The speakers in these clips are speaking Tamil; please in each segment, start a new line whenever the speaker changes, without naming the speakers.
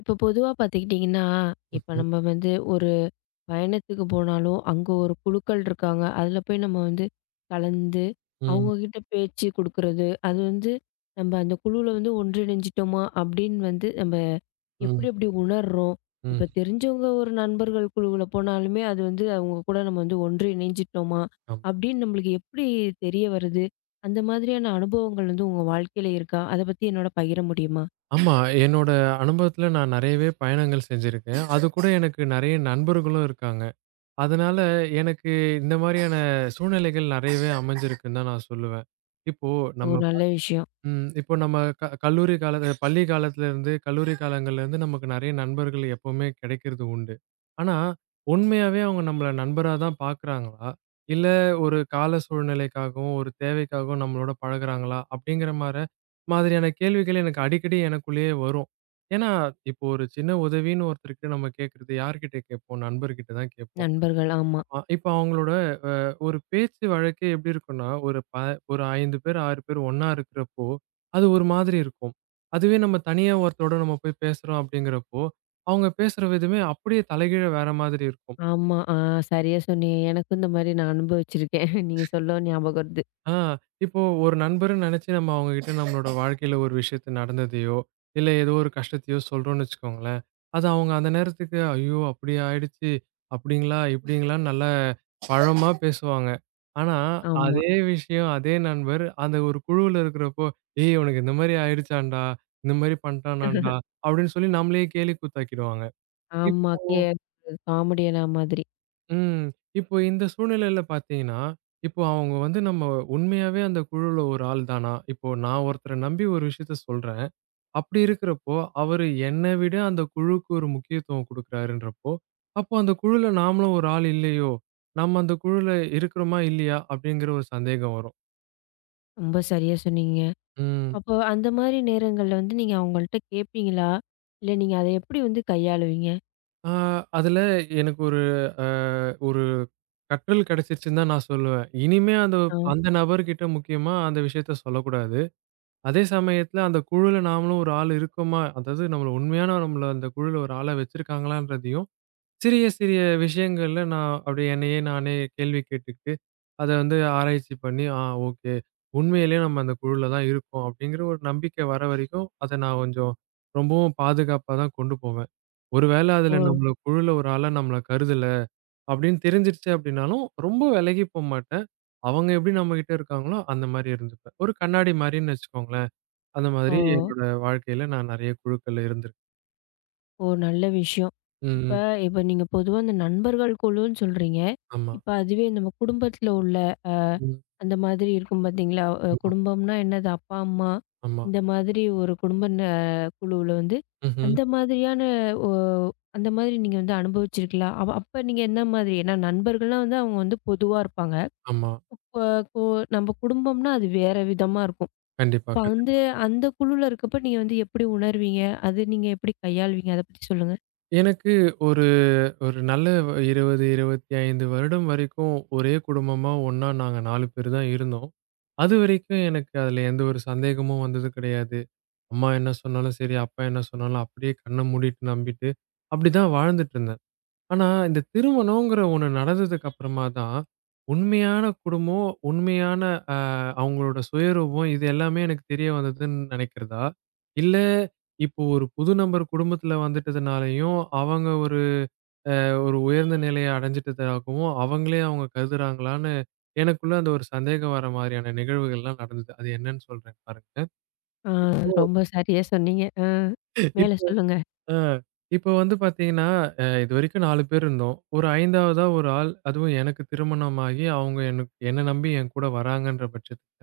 இப்போ பொதுவா பார்த்துக்கிட்டிங்கன்னா, இப்ப
ம்ஹ்ம்.
நம்ம வந்து ஒரு பயணத்துக்கு போனாலும், அங்க ஒரு குழுக்கள் இருக்காங்க. அதில போய் நம்ம வந்து கலந்து,
ம்.
அவங்ககிட்ட பேச்சு குடுக்குறது, அது வந்து நம்ம அந்த குழுவுல வந்து ஒன்றிணைஞ்சிட்டோமா அப்படின்னு வந்து நம்ம எப்படி
ம்.
எப்படி உணர்றோம்?
ம்.
இப்போ தெரிஞ்சவங்க ஒரு நண்பர்கள் குழுவுல போனாலுமே, அது வந்து அவங்க கூட நம்ம வந்து ஒன்று இணைஞ்சிட்டோமா
ஆமா.
அப்படின்னு நம்மளுக்கு எப்படி தெரிய வருது? அந்த மாதிரியான அனுபவங்கள் வந்து உங்க வாழ்க்கையில இருக்கா? அத பத்தி என்னோட பகிர முடியுமா?
ஆமா. என்னோட அனுபவத்துல நான் நெறையவே பயணங்கள் செஞ்சிருக்கேன். அதுக்கூட எனக்கு நெறைய நண்பர்களும் இருக்காங்க. அதனால எனக்கு இந்த மாரியான சூழ்நிலைகள் நெறையவே அமைஞ்சிருக்குன்னு தான் நான் சொல்லுவேன். இப்போ நம்ம
ஒரு நல்ல விஷயம்.
ம். இப்போ நம்ம க கல்லூரி காலத்து பள்ளி காலத்துல இருந்து, கல்லூரி காலங்கள்ல இருந்து நமக்கு நெறைய நண்பர்கள் எப்பவுமே கிடைக்கிறது உண்டு. ஆனா, உண்மையாவே அவங்க நம்மள நண்பரா தான் பார்க்குறாங்களா? இல்ல ஒரு கால சூழ்நிலைக்காகவும், ஒரு தேவைக்காகவும் நம்மளோட பழகுறாங்களா? அப்படிங்கிற மாதிரியான கேள்விகள் எனக்கு அடிக்கடி எனக்குள்ளேயே வரும். ஏன்னா, இப்போ ஒரு சின்ன உதவின்னு ஒருத்தர்கிட்ட நம்ம கேட்கறது யார்கிட்ட கேட்போம்? நண்பர்கிட்ட தான் கேட்போம்.
நண்பர்கள். ஆமா.
ஆமா. இப்போ அவங்களோட ஒரு பேச்சு வழக்கே எப்படி இருக்கும்னா, ஒரு 5 பேர், 6 பேர் ஒண்ணா இருக்கிறப்போ, அது ஒரு மாதிரி இருக்கும். அதுவே நம்ம தனியா ஒருத்தரோட நம்ம போய் பேசுறோம் அப்படிங்கிறப்போ, அவங்க பேசுற விதமே அப்படியே தலைகீழா வேற மாதிரி இருக்கும்.
ஆமா. சரியா சொன்னீங்க. எனக்கும் இந்த மாரி நான் அனுபவிச்சிருக்கேன். நீங்க சொல்லவும் ஞாபகம் வருது.
ஆ, இப்போ ஒரு நண்பர்ன்னு நெனச்சு நம்ம அவங்ககிட்ட நம்மளோட வாழ்க்கையில ஒரு விஷயத்த நடந்ததையோ, இல்ல ஏதோ ஒரு கஷ்டத்தையோ சொல்றோம்ன்னு வச்சுக்கோங்களேன். அது அவங்க அந்த நேரத்துக்கு, "ஐயோ! அப்படி ஆயிடுச்சு. அப்படிங்களா? இப்படிங்களான்னு" நல்லா பழமா பேசுவாங்க. ஆனா,
ஆமா.
அதே விஷயம், அதே நண்பர் அந்த ஒரு குழுவுல இருக்கிறப்போ, "ஏய்! உனக்கு இந்த மாரி ஆயிடுச்சான்டா, இந்த மாரி பண்ட்டானான்டா" அப்படின்னு சொல்லி நம்மளையே கேலி கூத்தாக்கிடுவாங்க.
ஆமா. காமெடியனா மாதிரி.
ம். இப்போ இந்த சூழ்நிலையில பார்த்தீங்கன்னா, இப்போ அவங்க வந்து நம்ம உண்மையாவே அந்த குழுல ஒரு ஆள் தானா? இப்போ நான் ஒருத்தர நம்பி ஒரு விஷயத்த சொல்றேன். அப்படி இருக்கிறப்போ, அவரு என்ன விட அந்த குழுவுக்கு ஒரு முக்கியத்துவம் குடுக்குறாருன்றப்போ, அப்போ அந்த குழுல நாமளும் ஒரு ஆள் இல்லையோ? நம்ம அந்த குழுல இருக்கிறோமா? இல்லையா? அப்படிங்கிற ஒரு சந்தேகம் வரும்.
ரொம்ப சரியா சொன்னீங்க.
ம்.
அப்போ அந்த மாரி நேரங்கள்ல வந்து நீங்க அவங்கள்ட்ட கேட்பீங்களா? இல்ல நீங்க அத எப்படி வந்து கையாளுவீங்க?
ஆ அதுல எனக்கு அ ஒரு கற்றல் கிடைச்சிருச்சுன்னு தான் நான் சொல்லுவேன். இனிமே அந்த
ஆ.
அந்த நபர்கிட்ட முக்கியமா அந்த விஷயத்த சொல்லக்கூடாது. அதே சமயத்துல அந்த குழுல நாமளும் ஒரு ஆள் இருக்கோமா? அதாவது நம்மள உண்மையான நம்மள அந்த குழுல ஒரு ஆளா வச்சிருக்காங்களான்றதையும், சிறிய சிறிய விஷயங்கள்ல நான் அப்படியே என்னையே நானே கேள்வி கேட்டுக்கிட்டு, அத வந்து ஆராய்ச்சி பண்ணி, ஓகே. உண்மையிலேயே நம்ம அந்த குழுல தான் இருக்கோம் அப்படிங்கிற ஒரு நம்பிக்கை வர வரைக்கும், அத நான் கொஞ்சம் ரொம்பவும் பாதுகாப்பா தான் கொண்டு போவேன். ஒருவேள
ஓ!
அதுல நம்மள குழுல ஒரு ஆளா நம்மள கருதல அப்படின்னு தெரிஞ்சிருச்சு அப்படின்னாலும், ரொம்ப விலகி போமாட்டேன். அவங்க எப்படி நம்மகிட்ட இருக்காங்களோ அந்த மாரி இருந்துப்பேன். ஒரு கண்ணாடி மாரின்னு வச்சுக்கோங்களேன். அந்த
ஓ!
மாதிரி என்னோட வாழ்க்கையில நான் நெறைய குழுக்கள்ல இருந்திருக்கேன்.
ஓ! நல்ல விஷயம். இப்ப
ம்.
இப்ப நீங்க பொதுவா இந்த நண்பர்கள் குழுன்னு சொல்றீங்க.
ஆமா.
இப்ப அதுவே நம்ம குடும்பத்துல உள்ள
ம்.
அந்த மாதிரி இருக்கும் பார்த்தீங்களா?
ஆமா,
குடும்பம்னா என்னது? அப்பா, அம்மா
ஆமா.
இந்த மாதிரி ஒரு குடும்ப ந குழுவுல வந்து
ம்ஹ்ம்.
அந்த மாதிரியான ஒ அந்த மாதிரி நீங்க வந்து அனுபவிச்சிருக்கீங்களா? அப்ப நீங்க என்ன மாதிரி? ஏன்னா நண்பர்கள்னா வந்து அவங்க வந்து பொதுவா இருப்பாங்க.
ஆமா.
இப்ப கு நம்ம குடும்பம்னா அது வேற விதமா இருக்கும்.
கண்டிப்பா,
இப்ப வந்து
கண்டிப்பா.
அந்த குழுல இருக்கப்ப நீங்க வந்து எப்படி உணர்வீங்க? அது நீங்க எப்படி கையாளுவீங்க? அத பத்தி சொல்லுங்க.
எனக்கு ஒரு ஒரு நல்ல 20, 25 வருடம் வரைக்கும் ஒரே குடும்பமா ஒண்ணா நாங்க 4 பேர் தான் இருந்தோம். அதுவரைக்கும் எனக்கு அதுல எந்த ஒரு சந்தேகமும் வந்தது கிடையாது. அம்மா என்ன சொன்னாலும் சரி, அப்பா என்ன சொன்னாலும் அப்படியே கண்ண மூடிட்டு நம்பிட்டு அப்படிதான் வாழ்ந்துட்டுருந்தேன். ஆனா, இந்த திருமணம்ங்கிற ஒண்ணு நடந்ததுக்கு அப்புறமா தான், உண்மையான குடும்பம், உண்மையான அ அவங்களோட சுயரூபம் இது எல்லாமே எனக்கு தெரிய வந்ததுன்னு நினைக்கிறதா? இல்ல, இப்போ ஒரு புது நபர் குடும்பத்துல வந்துட்டதுனாலயும், அவங்க ஒரு ஒரு உயர்ந்த நிலையை அடைஞ்சுட்டதாகவும், அவங்களே அவங்க கருதுறாங்களான்னு எனக்குள்ள அந்த ஒரு சந்தேகம் வர மாரியான நிகழ்வுகள்லாம் நடந்தது. அது என்னன்னு சொல்றேன் பாருங்க.
ஆ ரொம்ப சரியா சொன்னீங்க. மேல சொல்லுங்க.
ஆ. இப்ப வந்து பார்த்தீங்கன்னா, இதுவரைக்கும் 4 பேர் இருந்தோம். ஒரு 5வதா ஒரு ஆள், அதுவும் எனக்கு திருமணமாகி அவங்க எனக்கு என்ன நம்பி என் கூட வராங்கன்ற பட்சத்துல,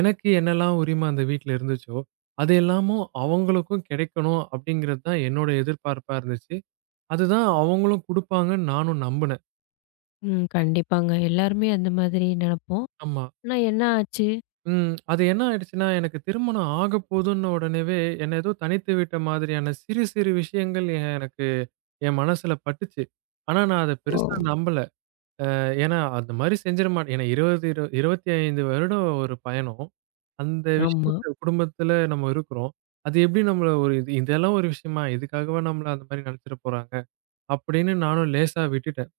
எனக்கு என்னலாம் உரிமை அந்த வீட்ல இருந்துச்சோ, அது எல்லாமும் அவங்களுக்கும் கிடைக்கணும் அப்படிங்கிறது தான் என்னோட எதிர்பார்ப்பா இருந்துச்சு. அதுதான் அவங்களும் குடுப்பாங்கன்னு நானும் நம்புனேன்.
ம். கண்டிப்பாங்க. எல்லாருமே அந்த மாதிரி நெனப்போம்.
ஆமா.
ஆனா என்ன ஆச்சு?
ம். அது என்ன ஆயிடுச்சுன்னா, எனக்கு திருமணம் ஆகப்போதுன்ன உடனேவே, என்ன ஏதோ தனித்து விட்ட மாதிரியான சிறு சிறு விஷயங்கள் எனக்கு என் மனசுல பட்டுச்சு. ஆனா நான் அத பெருசா நம்பல. ஏன்னா, அந்த மாரி செஞ்சிட மாட் ஏன்னா 20 25 வருடம் ஒரு பயணம். அந்த
ஆமா.
விஷயத்த குடும்பத்துல நம்ம இருக்கிறோம். அது எப்படி நம்மள ஒரு இது இதெல்லாம் ஒரு விஷயமா? இதுக்காகவா நம்மள அந்த மாரி நெனச்சிட போறாங்க? அப்படின்னு நானும் லேசா விட்டுட்டேன்.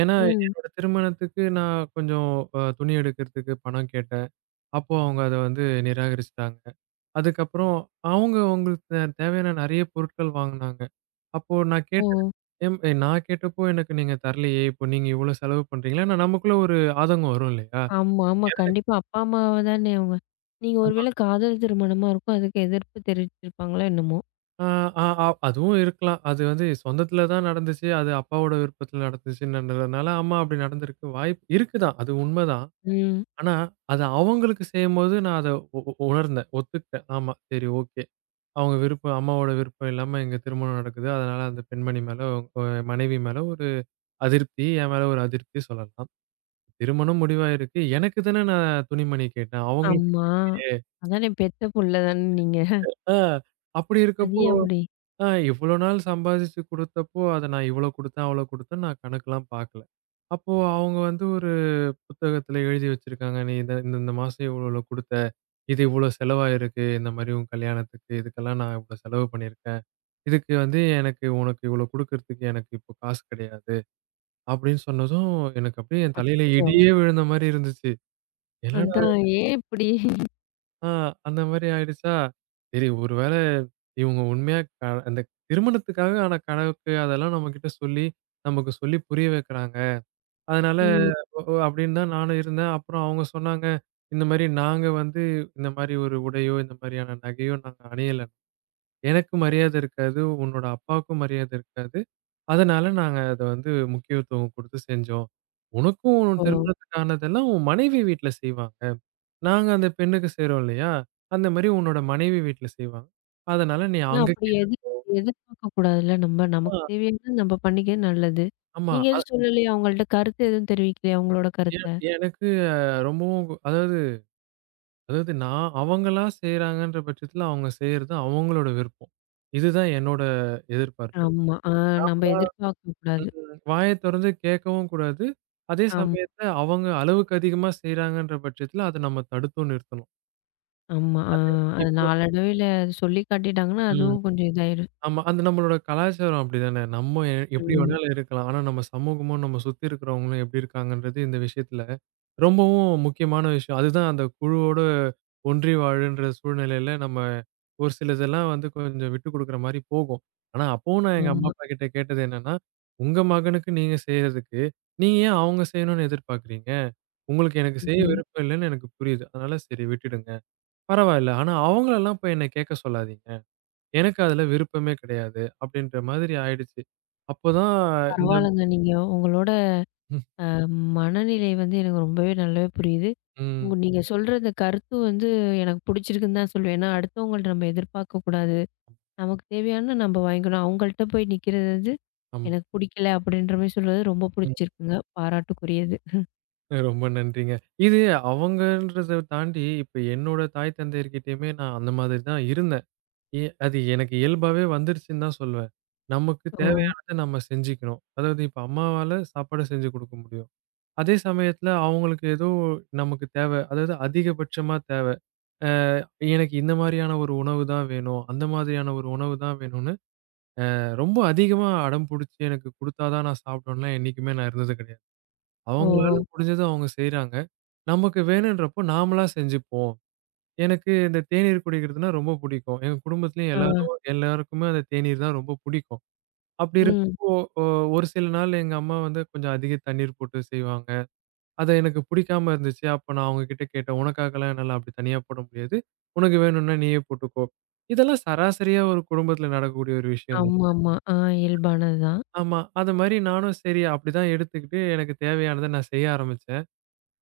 ஏன்னா,
ம்.
என்னோட திருமணத்துக்கு நான் கொஞ்சம் துணி எடுக்கிறதுக்கு பணம் கேட்டேன். அப்போ அவங்க அத வந்து நிராகரிச்சுட்டாங்க. அதுக்கப்புறம் அவங்க அவங்களுக்கு தேவையான நெறைய பொருட்கள் வாங்குனாங்க. அப்போ நான் கேட்டேன்.
ஓ!
எம் நான் கேட்டப்போ எனக்கு நீங்க தரலையே! இப்போ நீங்க இவ்வளோ செலவு பண்றீங்களே! ஆனா நமக்குள்ள ஒரு ஆதங்கம் வரும் இல்லயா!
ஆமா, ஆமா.
எது?
கண்டிப்பா. அப்பா, அம்மாவ தானே அவங்க. நீங்க ஒரு
ஆமா.
வேளை காதல் திருமணமா இருக்கும். அதுக்கு எதிர்ப்பு தெரிவிச்சிருப்பாங்களோ என்னமோ?
ஆ, ஆ, ஆ, அதுவும் இருக்கலாம். அது வந்து சொந்தத்தில தான் நடந்துச்சு. அது அப்பாவோட விருப்பத்தில நடந்துச்சுன்றதுனால, அம்மா அப்படி நடந்திருக்கு வாய்ப்பு இருக்கு தான். அது உண்மதான்.
ம்.
ஆனா, அத அவங்களுக்கு செய்யும்போது நான் அத உணர்ந்தேன். ஒத்துக்கிட்டேன். ஆமா. சரி, ஓகே. அவங்க விருப்பம் அம்மாவோட விருப்பம் இல்லாம எங்க திருமணம் நடக்குது. அதனால அந்த பெண்மணி மேல அ மனைவி மேல ஒரு அதிருப்தி, என் மேல ஒரு அதிருப்தி சொல்லலாம். திருமணம் முடிவாயிருக்கு. எனக்கு தானே நான் துணிமணி கேட்டேன். அவங்களுக்கு.
ஆமா. அதானே பெத்த புள்ள தானே நீங்க.
ஆ அப்படி
அது
இருக்கப்போ,
ஏன் அப்படி?
இவ்வளோ நாள் சம்பாதிச்சு குடுத்தப்போ, அத நான் இவ்வளோ குடுத்தேன், அவ்வளோ குடுத்தேன்னு நான் கணக்கெல்லாம் பார்க்கல. அப்போ அவங்க வந்து ஒரு புத்தகத்துல எழுதி வச்சிருக்காங்க. நீ இத இந்த இந்த மாசம் இவ்வளோ இவ்வளோ குடுத்த. இது இவ்வளோ செலவாயிருக்கு. இந்த மாரி உன் கல்யாணத்துக்கு. இதுக்கெல்லாம் நான் இவ்வளோ செலவு பண்ணியிருக்கேன். இதுக்கு வந்து எனக்கு உனக்கு இவ்வளோ குடுக்குறதுக்கு எனக்கு இப்போ காசு கிடையாது. அப்படின்னு சொன்னதும், எனக்கு அப்படியே என் தலையில
அச்சச்சோ!
இடியே விழுந்த மாரி இருந்துச்சு. என்னடா!
அதான் ஏன் இப்படி?
ஆ அந்த மாரி ஆயிடுச்சா? சரி, ஒருவேள இவங்க உண்மையா அந்த திருமணத்துக்காக ஆன கணக்கு அதெல்லாம் நம்மகிட்ட சொல்லி, நமக்கு சொல்லி புரிய வைக்கிறாங்க. அதனால
ம்.
ஓ, ஓ, அப்படின்னு தான் நானும் இருந்தேன். அப்புறம் அவங்க சொன்னாங்க, "இந்த மாரி நாங்க வந்து இந்த மாரி ஒரு உடையோ, இந்த மாரியான நகையோ நாங்க அணியல. எனக்கு மரியாதை இருக்காது. உன்னோட அப்பாவுக்கும் மரியாதை இருக்காது. அதனால நாங்க அத வந்து முக்கியத்துவம் குடுத்து செஞ்சோம். உனக்கும் உன்
ஓ!
திருமணத்துக்கு ஆனதெல்லாம் உன் மனைவி வீட்ல செய்வாங்க. நாங்க அந்த பெண்ணுக்கு செய்றோம் இல்லையா? அந்த மாரி உன்னோட மனைவி வீட்ல செய்வாங்க. அதனால நீ
ஆனா
அங்க
அப்படி
கேட்டா."
எதிர்பார்க்க கூடாதுல்ல நம்ம. நமக்கு தேவையானது நம்ம பண்ணிக்கிறது நல்லது.
ஆமா.
நீங்க
அது
எதுவும் சொல்லலையா? அவங்கள்ட்ட கருத்து எதுவும் தெரிவிக்கலையா? உங்களோட
எ
கருத்த?
எனக்கு ரொம்பவும் அதாவது அதாவது நான் அவங்களா செய்றாங்கன்ற பட்சத்துல அவங்க செய்றது அவங்களோட விருப்பம். இதுதான் என்னோட எதிர்பார்ப்பு.
ஆமா. நம்ம
நாமளா.
எதிர்பார்க்க கூடாது.
வாய தொறந்து கேட்கவும் கூடாது. அதே
ஆமா.
சமயத்துல அவங்க அளவுக்கு அதிகமா செய்றாங்கன்ற பட்சத்துல அத நம்ம தடுத்தும் நிறுத்தணும்.
ஆமா.
அது,
அது
இப்போ.
நாளடைவில அது சொல்லி காட்டிட்டாங்கன்னா,
ம்.
அதுவும் கொஞ்சம் இதாயிரும்.
ஆமா. அது நம்மளோட கலாச்சாரம் அப்படிதானே. நம்ம எப்படி
ம்.
வேணாலும் இருக்கலாம். ஆனா நம்ம சமூகமும், நம்ம சுத்தி இருக்கிறவங்களும் எப்படி இருக்காங்கன்றது இந்த விஷயத்துல ரொம்பவும் முக்கியமான விஷயம். அதுதான் அந்த குழுவோட ஒன்றி வாழுன்ற சூழ்நிலையில நம்ம ஒரு சிலதெல்லாம் வந்து கொஞ்சம் விட்டு குடுக்குற மாரி போகும். ஆனா அப்பவும் நான் எங்க அம்மா,
ஆமா.
அப்பா கிட்ட கேட்டது என்னன்னா, "உங்க மகனுக்கு நீங்க செய்றதுக்கு, நீங்க ஏன் அவங்க செய்யணும்னு எதிர்பார்க்கிறீங்க? உங்களுக்கு எனக்கு செய்ய
ம்.
விருப்பம் இல்லன்னு எனக்கு புரியுது. அதனால சரி, விட்டுடுங்க. பரவாயில்ல. ஆனா அவங்களலாம் போய் என்ன கேட்க சொல்லாதீங்க." எனக்கு அதுல விருப்பமே கிடையாது. அப்படின்ற மாதிரி ஆயிடுச்சு. அப்போதான். இந்த
பரவாயில்லங்க. நீங்க உங்களோட
ம்,
அ மனநிலை வந்து எனக்கு ரொம்பவே நல்லாவே புரியுது.
ம்.
நீங்க சொல்ற இந்த கருத்து வந்து எனக்கு பிடிச்சிருக்குன்னு தான் சொல்லுவேன். ஏன்னா, அடுத்தவங்கள்ட்ட நம்ம எதிர்பார்க்கக்கூடாது. நமக்கு தேவையானத நம்ம வாங்கிக்கணும். அவங்கள்ட்ட போய் நிக்கிறது வந்து
ஆமா.
எனக்கு பிடிக்கல அப்படின்ற மாரி சொல்றது ரொம்ப
ம்.
பிடிச்சிருக்குங்க. பாராட்டுக்குரியது.
ரொம்ப நன்றிங்க. இது அவங்கன்றத தாண்டி இப்ப என்னோட தாய் தந்தையர்கிட்டயுமே நான் அந்த மாதிரி தான் இருந்தேன். அது எனக்கு இயல்பாவே வந்துருச்சுன்னு தான் சொல்லுவேன். நமக்கு
ஓ!
தேவையானத நம்ம செஞ்சுக்கணும். அதாவது இப்ப அம்மாவால சாப்பாடு செஞ்சு குடுக்க முடியும். அதே சமயத்துல அவங்களுக்கு ஏதோ நமக்கு தேவை. அதாவது அதிகபட்சமா தேவை. அ எனக்கு இந்த மாரியான ஒரு உணவு தான் வேணும். அந்த மாதிரியான ஒரு உணவு தான் வேணும்னு ரொம்ப அதிகமா அடம் புடிச்சு எனக்கு குடுத்தா தான் நான் சாப்பிடுவேன்லாம் என்னைக்குமே நான் இருந்தது கிடையாது.
ஓ!
அவங்களால முடிஞ்சத அவங்க செய்றாங்க. நமக்கு வேணுன்றப்போ நாமளா செஞ்சுப்போம். எனக்கு இந்த தேநீர் குடிக்கிறதுன்னா ரொம்ப புடிக்கும். எங்க குடும்பத்திலயும்
ஆ.
எல்லாரும் எல்லாருக்குமே அந்த தேநீர் தான் ரொம்ப புடிக்கும். அப்படி இருக்கப்போ
ம்.
ஒ ஒரு சில நாள் எங்க அம்மா வந்து கொஞ்சம் அதிக தண்ணீர் போட்டு செய்வாங்க. அது எனக்கு புடிக்காம இருந்துச்சு. அப்ப நான் அவங்க கிட்ட கேட்டேன். "உனக்காகலாம் என்னால அப்படி தனியா போட முடியாது. உனக்கு வேணும்னா நீயே போட்டுக்கோ." இதெல்லாம் சராசரியா ஒரு குடும்பத்தில நடக்கக்கூடிய ஒரு விஷயம் தான்.
ஆமாமா. இயல்பானது தான்.
ஆமா. அது மாரி நானும் சரி அப்படிதான் எடுத்துக்கிட்டு எனக்கு தேவையானத நான் செய்ய ஆரம்பிச்சேன்.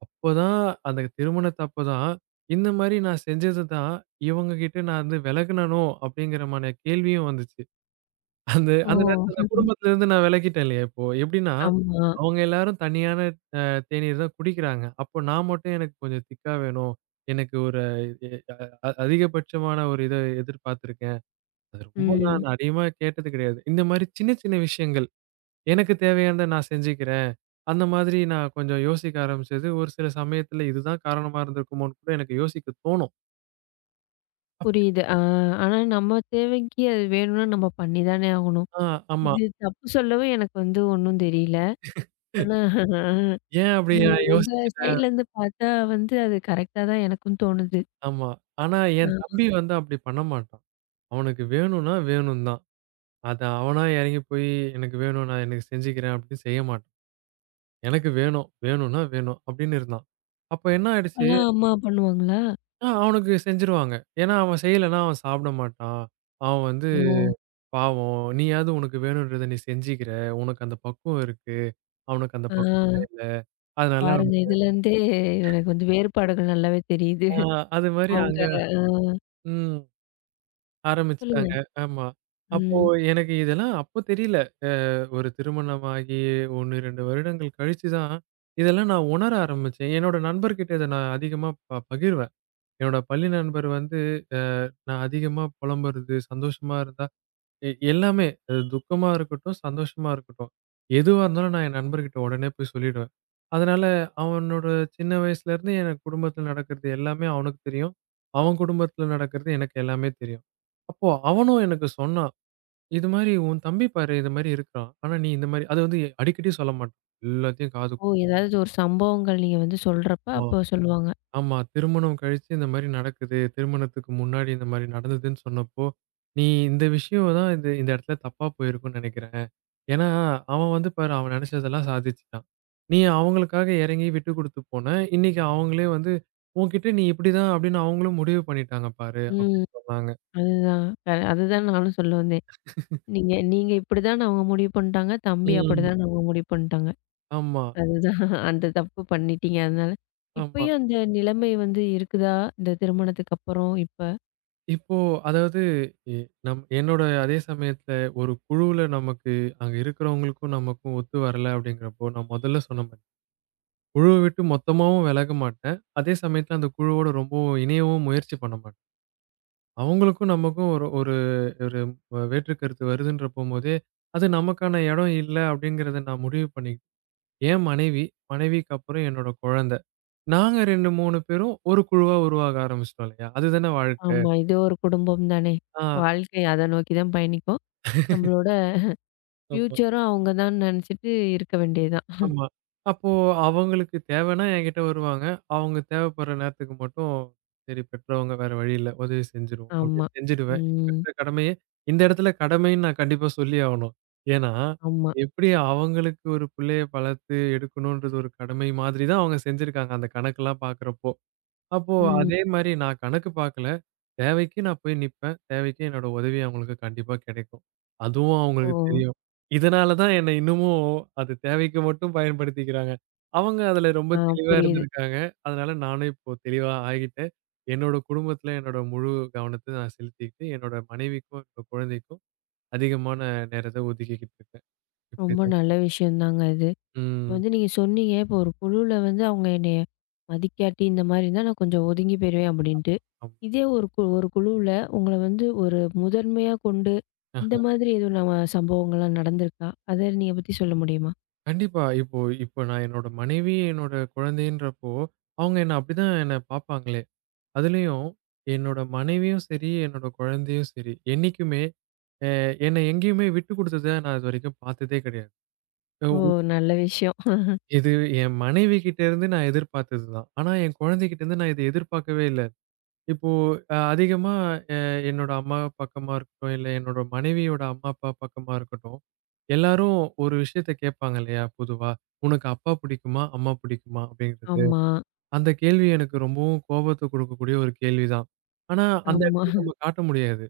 அப்போதான் அந்த திருமணத்தப்பதான் இந்த மாரி நான் செஞ்சது தான் இவங்க கிட்ட நான் வந்து விலகுனனோ அப்படிங்கிற மாரியான கேள்வியும் வந்துச்சு. அந்த
ஓ!
அந்த நேரத்துல அந்த குடும்பத்துல இருந்து நான் விலகிட்டேன் இல்லையா இப்போ. எப்படின்னா
ஆமா.
அவங்க எல்லாரும் தனியான அ தேநீர் தான் குடிக்கிறாங்க. அப்போ நான் மட்டும் எனக்கு கொஞ்சம் திக்கா வேணும். எனக்கு ஒரு எ அ அதிகபட்சமான ஒரு இத எதிர்பார்த்திருக்கேன். அது ரொம்ப
ம்.
நான் அதிகமா கேட்டது கிடையாது. இந்த மாரி சின்ன சின்ன விஷயங்கள். எனக்கு தேவையானத நான் செஞ்சுக்கிறேன். அந்த மாதிரி நான் கொஞ்சம் யோசிக்க ஆரம்பிச்சது, ஒரு சில சமயத்துல இதுதான் காரணமா இருந்திருக்குமோன்னு கூட எனக்கு யோசிக்க தோணும்.
புரியுது. ஆனா நம்ம தேவைக்கு அது வேணும்னா நம்ம பண்ணி தானே ஆகணும்.
ஆ ஆமா.
இது தப்பு சொல்லவும் எனக்கு வந்து ஒண்ணும் தெரியல. ஆனா
ஏன் அப்படி
நீங்க
நான்
உங்க
யோசிச்சுட்டேன்?
சைட்லருந்து பார்த்தா வந்து அது கரெக்ட்டா தான் எனக்கும் தோணுது.
ஆமா. ஆனா
அ
என் தம்பி வந்து அப்படி பண்ண மாட்டான். அவனுக்கு வேணும்னா வேணும் தான். அத அவனா இறங்கி போய் எனக்கு வேணும் நான் எனக்கு செஞ்சுக்கிறேன் அப்படின்னு செய்ய மாட்டான். எனக்கு வேணும், வேணும்னா வேணும் அப்படின்னு இருந்தான். அப்ப என்ன ஆயிடுச்சு,
அப்பலாம் அம்மா பண்ணுவாங்களா?
அவனுக்கு செஞ்சுருவாங்க. ஏன்னா அவன் செய்யலன்னா அவன் சாப்பிட மாட்டான். அவன் வந்து
ஓ!
பாவம். நீயாவது உனக்கு வேணுன்றத நீ செஞ்சுக்கிற. உனக்கு அந்த பக்குவம் இருக்கு. அவனுக்கு அந்த
ஆ
பக்குவம் இல்ல. அதனால அவன்
பாருங்க இதுலருந்தே எனக்கு வந்து வேறுபாடுகள் நல்லாவே தெரியுது.
ஆ அது மாரி
அவங்க
அங்க
ஆ
ம்
சொல்லுங்க.
ஆரம்பிச்சுட்டாங்க. ஆமா. அப்போ
ம்.
எனக்கு இதெல்லாம் அப்போ தெரியல. அ ஒரு திருமணமாகி 1, 2 வருடங்கள் கழிச்சு தான் இதெல்லாம் நான் உணர ஆரம்பிச்சேன். என்னோட நண்பர்கிட்ட இத நான் அதிகமா பகிர்வேன். என்னோட பள்ளி நண்பர் வந்து அ நான் அதிகமா புலம்புறது, சந்தோஷமா இருந்தா எல்லாமே. அது துக்கமா இருக்கட்டும், சந்தோஷமா இருக்கட்டும். எதுவா இருந்தாலும் நான் என் நண்பர்கிட்ட உடனே போய் சொல்லிடுவேன். அதனால அவனோட சின்ன வயசுலேருந்து என் குடும்பத்தில நடக்கிறது எல்லாமே அவனுக்கு தெரியும். அவன் குடும்பத்தில நடக்கிறது எனக்கு எல்லாமே தெரியும். அப்போ அவனும் எனக்கு சொன்னான். "இது மாரி உன் தம்பி பாரு, இது மாரி இருக்கிறான். ஆனா நீ இந்த மாரி." அது வந்து அடிக்கடி சொல்ல மாட்டான். எல்லாத்தையும் காது
ஓ ஏதாவது ஒரு சம்பவங்கள் நீங்க வந்து சொல்றப்ப
குடுத்து.
அப்ப சொல்லுவாங்க.
ஆமா. திருமணம் கழிச்சு இந்த மாரி நடக்குது. திருமணத்துக்கு முன்னாடி இந்த மாரி நடந்ததுன்னு சொன்னப்போ, நீ இந்த விஷயம் தான் இந்த இந்த இடத்துல தப்பா போயிருக்கும்னு நெனைக்கிறேன். ஏன்னா, அவன் வந்து பாரு, அவன் நெனைச்சதெல்லாம் சாதிச்சுட்டான். நீ அவங்களுக்காக இறங்கி விட்டு குடுத்து போன. இன்னைக்கு அவங்களே வந்து உன்கிட்ட நீ இப்படிதான் அப்படின்னு அவங்களும் முடிவு பண்ணிட்டாங்க பாரு
ம்.
அப்படின்னு சொன்னாங்க.
அதுதான். அதுதான் நானும் சொல்ல வந்தேன். நீங்க நீங்க இப்படிதான்னு அவங்க முடிவு பண்ணிட்டாங்க. தம்பி
ம்.
அப்படிதான்னு அவங்க முடிவு பண்ணிட்டாங்க.
ஆமா,
அதுதான் அந்த தப்பு பண்ணிட்டீங்க. அதனால
ஆமா.
இப்பயும் அந்த நிலைமை வந்து இருக்குதா? இந்த திருமணத்துக்கு அப்புறம் இப்ப?
இப்போ, அதாவது, எ நம் என்னோட அதே சமயத்துல ஒரு குழுவுல நமக்கு அங்க இருக்கிறவங்களுக்கும் நமக்கும் ஒத்து வரல அப்படிங்கிறப்போ, நான் முதல்ல சொன்ன குழுவ விட்டு மொத்தமாவும் விலக மாட்டேன். அதே சமயத்துல அந்த குழுவோட ரொம்பவும் இணையவும் முயற்சி பண்ண மாட்டேன். அவங்களுக்கும் நமக்கும் ஒரு ஒரு ஒரு வேற்று கருத்து வருதுன்ற போம்போதே, அது நமக்கான இடம் இல்ல அப்படிங்கிறத நான் முடிவு பண்ணி என் மனைவி, மனைவிக்கு அப்புறம் என்னோட குழந்தை. நாங்க 2, 3 பேரும் ஒரு குழுவா உருவாக ஆரம்பிச்சுட்டோம் இல்லையா? அதுதானே வாழ்க்கை.
ஆமா. இது ஒரு குடும்பம் தானே.
ஆ.
வாழ்க்கை அத நோக்கி தான் பயணிக்கும். நம்மளோட
ஆமா.
ஃப்யூச்சரும் அவங்க தான் நினைச்சுட்டு இருக்க வேண்டியதுதான்.
ஆமா. அப்போ அவங்களுக்கு தேவைன்னா என்கிட்ட வருவாங்க. அவங்க தேவைப்படுற நேரத்துக்கு மட்டும், சரி, பெற்றவங்க வேற வழி இல்ல. உதவி செஞ்சுருவோம். அப்படின்னு
ஆமா.
செஞ்சுடுவேன்.
ம்.
பெற்ற கடமைய, இந்த இடத்துல கடமைன்னு நான் கண்டிப்பா சொல்லி ஆவணும். ஏன்னா,
ஆமா.
எப்படி அவங்களுக்கு ஒரு பிள்ளைய வளர்த்து எடுக்கணும்ன்றது ஒரு கடமை மாதிரி தான் அவங்க செஞ்சிருக்காங்க. அந்த கணக்கெல்லாம் பார்க்கிறப்போ. அப்போ
ம்.
அதே மாரி நான் கணக்கு பார்க்கல. தேவைக்கு நான் போய் நிப்பேன். தேவைக்கு என்னோட உதவி அவங்களுக்கு கண்டிப்பா கிடைக்கும். அதுவும்
ஓ!
அவங்களுக்கு தெரியும். இதனால தான் என்ன இன்னமும் அது தேவைக்கு மட்டும் பயன்படுத்திக்கிறாங்க. அவங்க அதுல ரொம்ப
ஆ
தெளிவா
புரியுது.
இருந்திருக்காங்க. அதனால நானும் இப்போ தெளிவா ஆகிட்டேன். என்னோட குடும்பத்துல என்னோட முழு கவனத்த நான் செலுத்திக்கிட்டு, என்னோட மனைவிக்கும், என்னோட குழந்தைக்கும் அதிகமான நேரத்த ஒதுக்கிக்கிட்டு இருக்கேன்.
ரொம்ப
இப்படிதான்.
நல்ல விஷயம் தாங்க இது. இப்ப
ம்.
வந்து நீங்க சொன்னீங்க, இப்போ ஒரு குழுல வந்து அவங்க என்னைய மதிக்காட்டி, இந்த மாரி இருந்தா நான் கொஞ்சம் ஒதுங்கி போயிருவேன் அப்படின்ட்டு.
ஆமா.
இதே ஒரு குழுவுல உங்கள வந்து ஒரு முதன்மையா கொண்டு, இந்த மாதிரி எதுவும் நம்ம சம்பவங்கள்லாம் நடந்திருக்கா? அத நீங்க பத்தி சொல்ல முடியுமா?
கண்டிப்பா. இப்போ இப்போ நான் என்னோட மனைவி, என்னோட குழந்தைன்றப்போ, அவங்க என்ன அப்படிதான் என்ன பார்ப்பாங்களே. அதுலயும் என்னோட மனைவியும் சரி, என்னோட குழந்தையும் சரி, என்னைக்குமே அ என்ன எங்கேயுமே விட்டு குடுத்தத நான் இதுவரைக்கும் பார்த்ததே கிடையாது.
ஓ!
அஹ்,
நல்ல விஷயம்.
இது என் மனைவி கிட்ட இருந்து நான் எதிர்பார்த்தது தான். ஆனா என் குழந்தைகிட்ட இருந்து நான் இத எதிர்பார்க்கவே இல்ல. இப்போ அதிகமா அ என்னோட அம்மா பக்கமா இருக்கட்டும், இல்ல என்னோட மனைவியோட அம்மா, அப்பா பக்கமா இருக்கட்டும், எல்லாரும் ஒரு விஷயத்த கேட்பாங்க இல்லையா பொதுவா? "உனக்கு அப்பா பிடிக்குமா? அம்மா பிடிக்குமா?" அப்படிங்கிறது.
ஆமா,
அந்த கேள்வி எனக்கு ரொம்பவும் கோபத்த குடுக்கக்கூடிய ஒரு கேள்விதான். ஆனா, அந்த
ஆமா.
இடத்துல நம்ம காட்ட முடியாது.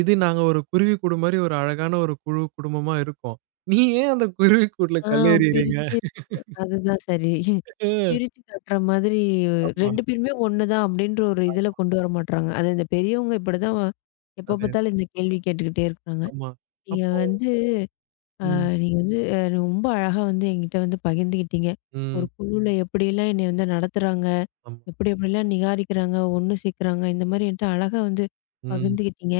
இது நாங்க ஒரு குருவி கூடு மாரி ஒரு அழகான ஒரு குழு குடும்பமா இருக்கோம். "நீ ஏன் அந்த குருவி கூட்ல
ஆ
கல் எறியுறீங்க?"
பிரிச்சு அதுதான் சரி. பிரிச்சு காட்டுற மாதிரி
ஆமா.
2 பேருமே ஒண்ணு தான் அப்படின்ற ஒரு இதுல
அ
கொண்டு வர மாட்றாங்க. அது இந்த பெரியவங்க இப்படிதான் எப்ப
அதேதான்.
பார்த்தாலும் இந்த கேள்வி கேட்டுக்கிட்டே இருக்காங்க.
ஆமா.
நீங்க
அப்போ.
வந்து ஆ
ம்.
நீங்க வந்து ரொம்ப அழகா வந்து என்கிட்ட வந்து பகிர்ந்துக்கிட்டீங்க. ஒரு
ம்.
குழுல எப்படிலாம் என்னைய வந்து நடத்துறாங்க,
ஆமா.
எப்படி எப்படிலாம் நிகாரிக்கிறாங்க, ஒண்ணு சேர்க்குறாங்க, இந்த மாரி என்ட்ட அழகா வந்து
ம்.
பகிர்ந்துக்கிட்டீங்க.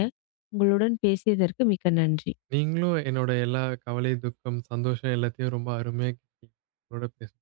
உங்களுடன் பேசியதற்கு மிக்க நன்றி.
நீங்களும் என்னோட எல்லா கவலை, துக்கம், சந்தோஷம் எல்லாத்தையும் ரொம்ப அருமையா கேட்டீங்க. உங்களோட பேச